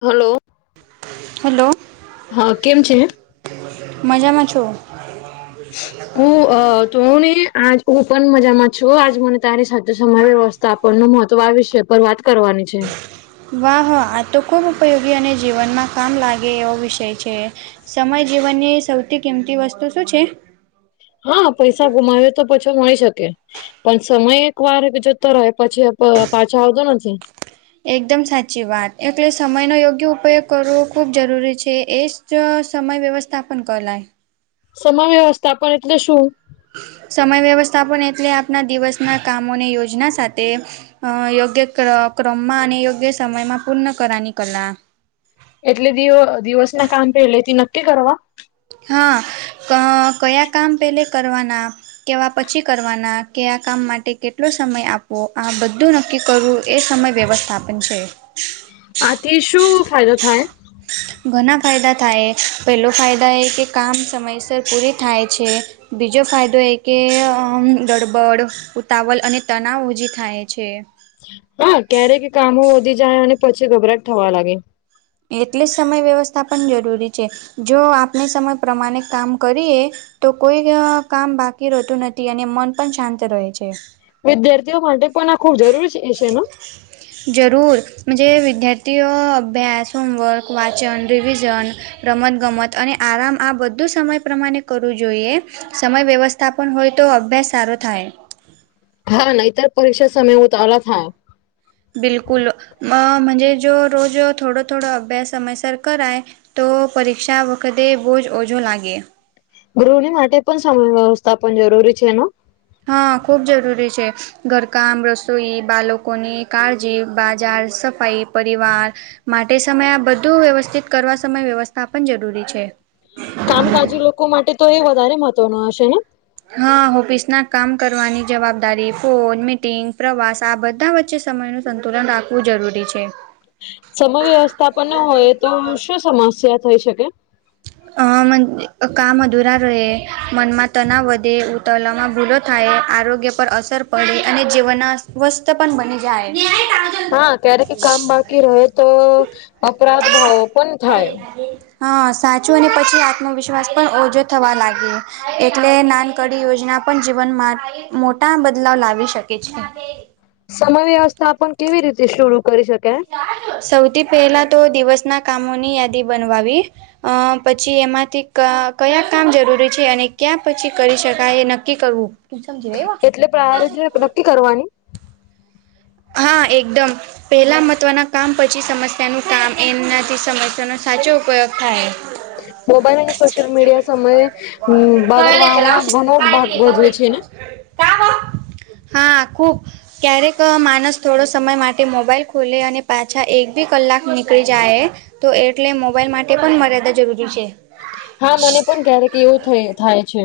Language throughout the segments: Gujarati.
હલો. હેલો. હા કેમ છે. મજામાં છો. હું તો હું ને હા હુ પણ મજામાં છુ. છ આજ મને તારી સાથે સમય વ્યવસ્થા આપણનું મહત્વ આ વિષય પર વાત કરવાની છે. વાહ આ તો ખૂબ ઉપયોગી અને જીવનમાં કામ લાગે એવો વિષય છે. સમય જીવનની સૌથી કિંમતી વસ્તુ શું છે? હા પૈસા ગુમાવે તો પછો મળી શકે. પણ સમય એક વાર જતો રહે પછી પાછો આવતો નથી. એકદમ સાચી વાત એટલે સમયનોો યોગ્ય ઉપયોગ કરવો ખૂબ જરૂરી છે એ. જો સમય વ્યવસ્થાપન ક લાય. સમમાવ્યવસ્થાપન એટલે શું? સમય વ્યવસ્થાપન એટલે આપના દિવસના કામોની યોજના સાથે અ યોગ્ય ક્રમમાં અને યોગ્ય સમયમાં પૂર્ણ કરવાની કલા એટલે દ દિવસ ના કામ પેલેથી નક્કી કરવા હા કયા કામ પેલે કરવાના કેવા પછી કરવાના કે આ કામ માટે કેટલો સમય આપવો આ બધું ન કી કરવું એ સમય વ્યવસ્થાપન છે. આથી શું ફાયદો થાય. ઘણા ફાયદા થાય પહેલો ફાયદા એ કે કામ સમયસર પૂરી થાય છે. બીજો ફાયદો એ કે ગડબડ ઉતાવલ અને તનાવ ઓજી થાય છે. હા ક્યારેક કામો વધી જાય અને પછી ગભરાટ થવા લાગે એટલે જ સમય વ્યવસ્થા પણ જરૂરી છે જો આપણે સમય પ્રમાણે કામ કરીએ તો કોઈ કામ બાકી રહેતું નથી અને મન પણ શાંત રહે છે. વિદ્યાર્થીઓ માટે પણ આ ખુંબ જરૂરી છે છે ને જરૂરજે વિદ્યાર્થીઓ અભ્યાસ હોમવર્ક વાચન રિવિવિઝન રમત ગમત અને આરામ આ બધું સમય પ્રમાણે કરવું જોઈએ સમય વ્યવસ્થાપન હોય તો અભ્યાસ સારો થાય. હા નતર પરીક્ષા સમય ઉતા આલા હા [inaudible] બિલકુલ અજ જો રોજ થોડો થોડો અભ્યાસ સમયસર કરાય તો પરીક્ષા વખતે બહુ જ ઓછો લાગે ગૃહની માટે પણ સમય વ્યવસ્થાપન જરૂરી છે એનો હા ખૂબ જરૂરી છે. ઘરકામ રસોઈ બાળકોની કાળજી બાજાર સફાાઈ પરિવાર માટે સમયે આ બધું વ્યવસ્થિત કરવા સમય વ્યવસ્થા પણન જરૂરી છે. કામકાજી લોકો માટે તો એ વધારે મહત્વ ન હશે ને હા ઓફિસ ના કામ કરવાની જવાબદારી ફોન મીટિંગ પ્રવાસ આ બધા વચ્ચે સમયનું સંતુલન રાખવું જરૂરી છે. સમ વ્યવસ્થા પણ ન હોય તો શું સમસ્યા થઈ શકે અ મ કામ અધૂરા રહે મનમાં તનાવ વધે ઉ તલામાં ભૂલો થાય આરોગ્ય પર અસર પડે અને જીવનમાં સ્વસ્થ પણ બની જાય. હા ક્યારેક કામ બાકી રહે તો અપરાધ ભાવો પણ થાય હા સાચું અને પછી આત્મવિશ્વાસ પણ ઓછો થવા લાગી એટલે નાનકડી યોજના પણ જીવનમાં મોટા બદલાવ લાવી શકે છે. સમય વ્યવસ્થા પણ કેવી રીતે શરૂ કરી શકે સૌથી પહેલા તો દિવસ ના કામોની યાદી બનવાવી અ પછી એમાંથી કયા કામ જરૂરી છે અને ક્યાં પછી કરી શકાય એ નક્કી કરવું કું સમજીીવેવ [unintelligible] એટલે પ્રાયોરિટી નક્કી કરવાની હા એકદમ પહેલા મહત્વના કામ પછી સમસ્યાનું કામ એનાથી સમસ્યાનો સાચો ઉપયોગ થાય. મોબાઈલ અને સોશિયલ મીડિયા સમયે કલે તો બગડવામાં લાવશે ઘણો ભાગ ભજવે છે ને પાપ [inaudible] હા ખુબ ક્યારેક મા માણસ થોડો સમય માટે મોબાઈલ ખોલે અને પાછા એક બી કલાક નીકળી જાય. તો એટલે મોબાઈલ માટે પણ મર્યાદા જરૂરી છે. હા મને પણ ક્યારેક એવું થ થાય છે.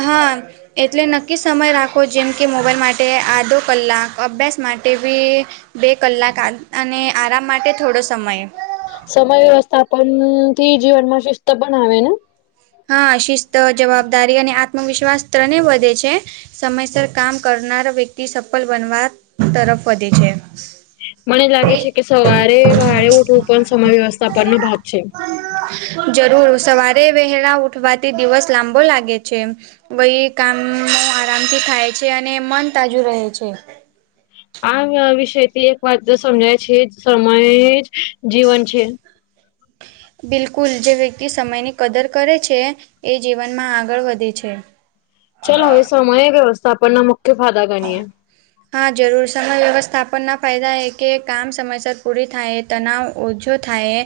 અહાન એટલે નક્કી સમય રાખો જેમ કે મોબાઈલ માટે આધો કલાક અભ્યાસ માટે બી બે કલાક આત અને આરામ માટે થોડો સમય સમય વ્યવસ્થાપન થી જીવનમાં શિસ્ત બનાવે ને હા શિસ્ત જવાબદારી અને આત્મવિશ્વાસ ત્રણે વધે છે. સમયસર કામ કરનાર વ્યક્તિ સફલ બનવા તરફ વધે છે. મને લાગે છે કે સવારે વહારેે ઉઠવું પણ સમય વ્યવસ્થાપનનો ભાગ છે. જરૂર સવારે વહેલા ઉઠવાથી દિવસ લાંબો લાગે છે. વય કામો આરામથી થાય છે અને મન તાજું રહે છે. આ વિષય થી એક વાત જ સમજાય છે સમય જ જીવન છે. બિલકુલ જે વ્યક્તિ સમયની કદર કરે છે એ જીવનમાં આગળ વધે છે. ચલ હવે સમય વ્યવસ્થાપનના મુખ્ય ફાદા ગણીએ હા જરૂર સમય વ્યવસ્થાપન ના ફાયદા એ કે કામ સમયસર પૂરી થાય. તનાવ ઓછો થાયે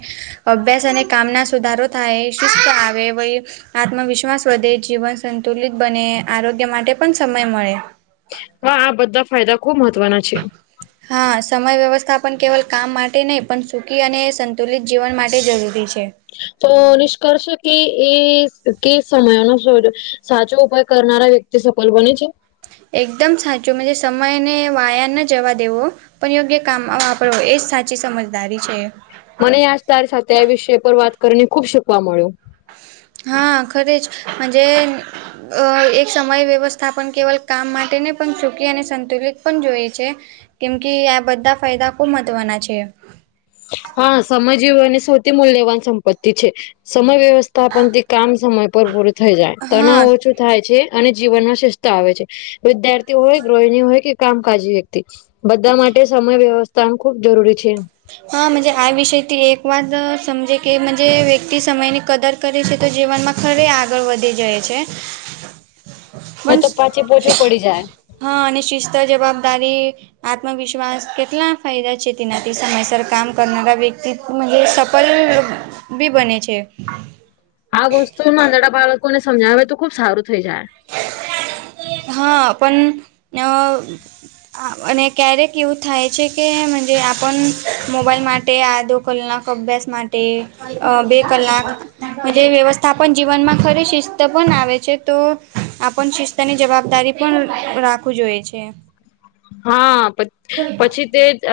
અભ્યાસ અને કામ ના સુધારો થાયે શિસ્ત આવે વય. આત્મવિશ્વાસ વધે જીવન સંતુલિત બને આરોગ્ય માટે પન સમય મળે વા આ બધા ફાયદા ખુબ મહત્વના છે. હા સમય વ્યવસ્થાપન કેવલ કામ માટે નઇ પન સુખી અને સંતુલિત જીવન માટે જરૂરી છે. તો નિષ્કર્ષ કે એ કે સમયનો સોજો સાચો ઉપાય કરનારા વ્યક તી સફલ બને છે. એકદમ સાચું મજે સમય અને વાયાને જવા દેવો. પણ યોગ્ય કામ વાપરવો એજ સાચી સમજદારી છે. મને આજ તારી સાથે આ વિષય પર વાત કરીને ખુબ શીખવા મળ્યું. હા ખરે જ મજે. અ એક સમય વ્યવસ્થાપન કેવલ કામ માટે નઇ પણ સુખી અને સંતુલિત પણ જોઈ છે. કેમ કે આ બધા ફાયદા ખૂબ મહત્ત્વના છે. હા સમયજીવો અને સૌથી મૂલ્યવાન સંપત્તિ છે સમય વ્યવસ થાપનથી કામ સમય પર પૂરું થઈ જાય તણાવ હા ઓછું. થાય છે અને જીવનમાં શિસ્ત આવે છે. વિદ્યાર્થી હોય ગૃહિણી હોય કે કામકાજ વ્યક્તિ. બધા માટે સમય વ્યવસ્થાનું ખુબ જરૂરી છે. હા મજે આ વિષયથી એક વાદ સમજે કે મજે વ્યક્તિ સમયની કદર કરે છે તો જીવનમાં ખરે આગળ વધી જાય છે. પન ન તો પાછી પોછું પડી જાય હા અને શિસ્ત જવાબદારી. આત્મવિશ્વાસ કેટલા ફાયદા છે તેનાથી સમયસર કામ કરનારા વ્યક્તિ મજે સફલ બી બને છે. આ વસ્તુ નાંદડા બાળકોને સમજાવે તો ખુબ સારું થઈ જાય. હા પન અ હા અને ક્યારેક એવું થાય છે કે મજે આપન મોબાઈલ માટે આધો કલાક અભ્યાસ માટે અ બે કલાક. મજે વ્યવસ્થાપન જીવનમાં ખરે શિસ્ત પન આવે છે તો આપન શિસ્તની જવાબદારી પણ રાખું જોયે છે. હા પ પછી તે જ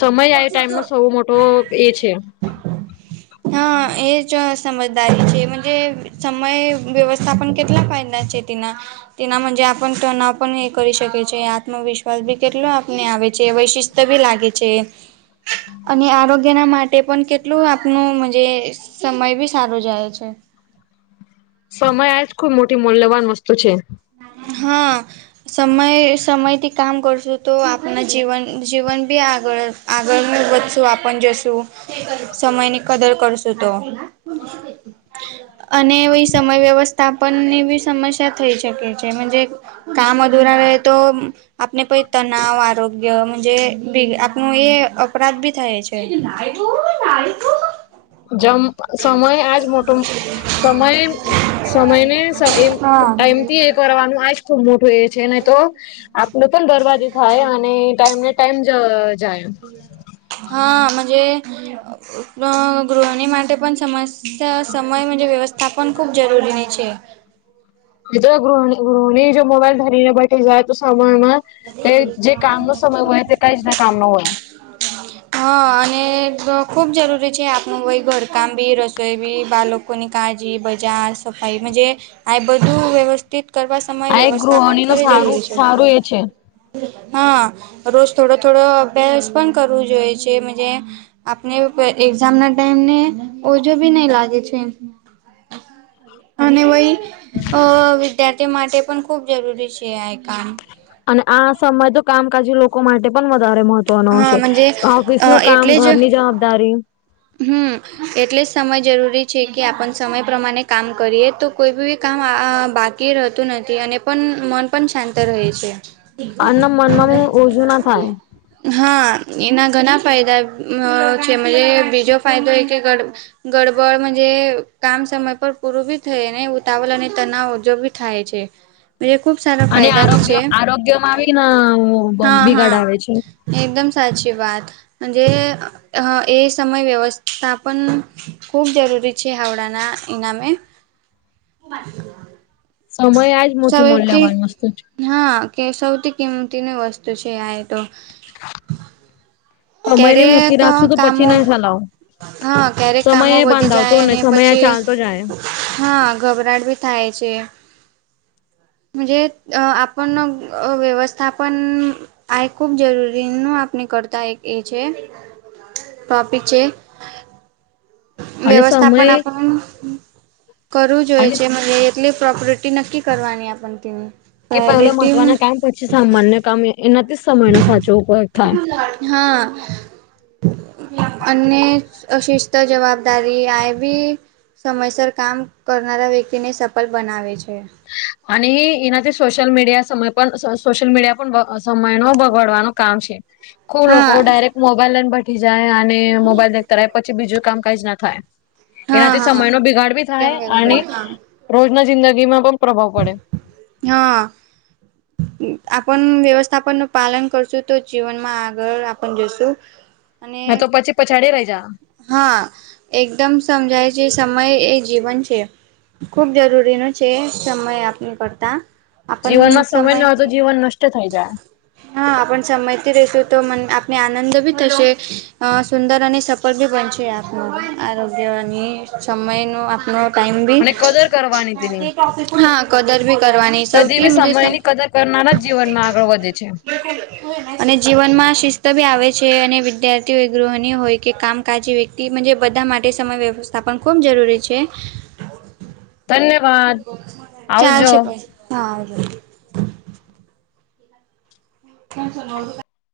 સમય આય ટાઈમનો સૌ મોટો એ છે. [inaudible] હા એ જ સમજદારી છે મજે. સમય વ્યવસ્થાપન કેટલા ફાયદા છે તેના. તેના મજે આપન તનાવ પન એ કરી શકે છે આત્મવિશ્વાસ ભી કેટલો આપને આવે છે વૈશિષ્ટ બી લાગે. ગે છે અને આરોગ્ય ના માટે પન કેટલું આપનું મજે સમય બી સારો જાય છે. સમય આજ ખુબ મોટી મુલ્યવાન વસ્તુ છે. હા સમય સમયથી કામ કરશું તો આપના જીવન જીવન બી આગળ આગળને વધશું આપણ જશું. સમય ની કદર કરશું તો અને સમય વ્યવસ્થાપન ની બી સમસ્યા થઈ શકે છે મજે. કામ અધુરા રહેતો. આપને પઈ તનાવ આરોગ્યજ આપણ એ અપરાધ બી થાય છે. એજ ના ના જમ સમય આજ મોટો સમય સમય ને એ હા ટાઈમ થી એ કરવાનું આ ખૂબ મોટું એ છે નહી તો આપણ પણ દરવાજો થાય અને ટાઈમ ને ટાઈમ જાય. હાજ ગૃહણી માટે પણ સમ સમય વ્યવસ્થા પણન ખૂબ જરૂરીની છે. એ તો ગૃહ ગૃહણી જો મોબાઈલ ધરીને બેઠી જાય તો સામાણ માં તે જે કામનો સમય હોય તે કઈ જ ના કામ ન હોય. હમ હા અને ખુબ જરૂરી છે આપણું ભઈ ઘરકામ બી રસોઈ બી બાલોકો કોની કાળજી બજાર સફાાઈજ આ બધું વ્યવસ્થિત કરવા સમય આ એક વ્યવસ્થા પણ ગૃહણી ન ખરી સારું જરૂરી છે. સારું એ છે હા રોજ થોડો થોડો અભ્યાસ પણ કરવો જોઈએ છેજ આપણે એક્ઝામ ના ટાઈમ ને ઓજો બી નહી લાગે છે. [inaudible] અને વય અ વિદ્યાર્થી માટે પણ ખૂબ જરૂરી છે આ એ કામ અને આ સમય તો કામકાજી લોકો માટે પણ વધારે મહત્ નો હા છે ઓફિસ અ નું કામ એટલે જ ઘરની જવાબદારી હમ એટલે જ સમય જરૂરી છે કે આપ સમય પ્રમાણે કામ કરીએ તો કોઈ બી કામ બાકી રહેતું નથી અને પણ મન પણ શાંત રહે છે. આના મનમાં ઓછું ના થાય. હા એના ઘણા ફાયદા છે મ બીજો ફાયદો એ કે ગડબડ જે કામ સમય પર પૂરું ભી થઈ ને ઉતાવળ અને તનાવ ઓજો બી થાય છે. [inaudible] ખબ સાર અને આરોગ્ય આરોગ્યમાં બ ના હા બિગાડ આવે હા છે. એકદમ સાચી વાતજ એ સમ સમય વ્યવસ્થાપન ખૂબ જરૂરી છે હાવડાના ઇનામે સમય આજ મોટી સૌથી મલ્યવાન વસ્તુ હા કે સૌથી કિંમતીની વસ્તુ છે આ તો સમયને ક્યારે મૂકી ક રાખશું તો પછી કામો નહી ચલાવો હા ક્યારેક સમય કામો એ વધી બાંધાવતો જાય ને અને સમય એ પછી. ચાલતો જાય હા ઘબરાટ બી થાય છે. જે આપણ વ્યવસ્થાપન આ ખુબ જરૂરી ન આપને કરતા એક એ છે ટોપિક છે. અને સમય વ્યવસ્થાપન આપ કરું જોય અને છે. એટલી પ્રોપર્ટી નક્કી કરવાની આપ તેની કે પહેલા પ્રાયોરિટી મહત્વના કામ પછી સામાન્ય કામ એનાથી જ સમય નો સાચો ઉપયોગ થાય. હા અન્ય અ શિસ્ત જવાબદારી આ બી સમયસર કામ કરનારા વ્યક્તિને સફળ બનાવે છે. અને એનાથી સોશિયલ મીડિયા સમય પણ સોશિયલ મીડિયા પણ સમય ન બગાડવાનું કામ છે. ખુબ લોકો હા ડાયરેક્ટ મોબાઈલને બ જાય અને મોબાઈલ દેખતા રહે પછી બીજું કામ કઈ ના થાય. હા એનાથી હા સમયનો બિગાડ ભી થાય એકદમ અને બરાબર રોજના જિંદગીમાં પણ પ્રભાવ પડે હા આપણ વ્યવસ્થાપન નું પાલન કરશું તો જીવનમાં આગળ આપ જશું અને હ તો પછી પછાડી રહી જા હા એકદમ સમજાય છે સમય એ જીવન છે. ખુબ જરૂરી ન છે સમય આપ કરતા આપણ જીવનમાં સમય ન હો તો સમયથી જીવન નષ્ટ થઈ જાય. હા આપ સમજતી રશું તો મ આપને આનંદ ભી થશે સુંદર અને ઉપર [inaudible] આપનો આરોગ્યની સમયનો આપનો, ટાઈમ બી અને કદર કરવાની તેની હા કદર ભી કરવાની સૌથી કરનાર જ જીવનમાં આગળ વધે છે. અને જીવન માં શિસ્ત ભી આવે છે અને વિદ્યાર્થીઓ એ ગૃહની હોય કે કામકાજી વ્યક્તિ બધા માટે સમય વ્યવસ્થા પણ ખૂબ જરૂરી છે. ધન્યવાદ ચાલ આવજો છે પણ હા [inaudible]